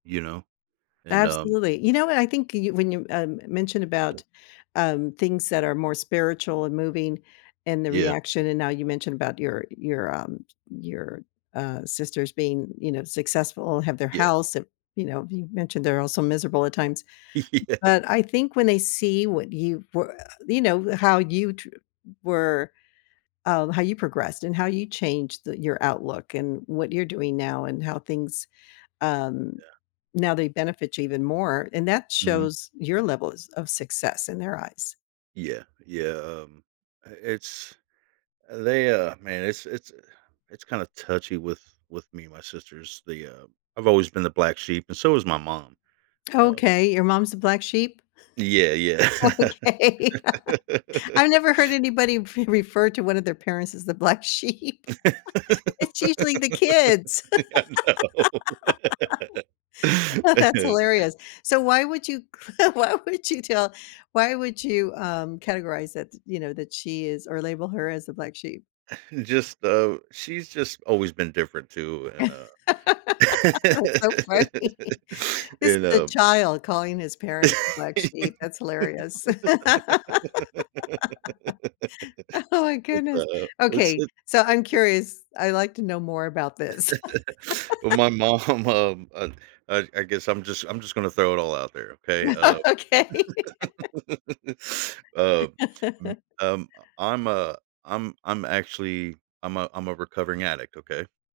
You know? And um Absolutely, you know what, I think you when you, um, mentioned about, um, things that are more spiritual and moving and the Yeah. reaction, and now you mentioned about your your, um, your, uh, sisters being, you know, successful and have their Yeah. house and you know, you mentioned they're also miserable at times. Yeah. But I think when they see what you we you know, how you tr were, um, how you progressed and how you changed the your outlook and what you're doing now and how things, um Yeah. now they benefit you even more, and that Mhm. shows your levels of success in their eyes. Yeah, yeah, um, i it's they, uh, man, it's it's it's kinda touchy with with me and my sisters. They, uh I've always been the black sheep and so has my mom. Uh Okay, your mom's the black sheep? Yeah, yeah. Okay. I've never heard anybody re refer to one of their parents as the black sheep. It's usually the kids. I know. That's hilarious, so why would you c why would you tell why would you, um, categorize it you know, that she is or label her as a black sheep? Just, uh she's just always been different too, and, uh, That's so funny. This is and, the um child calling his parent a black It's sheep, that's hilarious. a Oh my goodness, uh It's okay, it so I'm curious, I would like to know more about this. Well, my mom, um, uh, I I guess I'm just I'm just gonna throw it all out there. Okay? Uh, Okay. um, m um, I I'm a I'm I'm I'm actually I'm a I'm a recovering addict. Okay?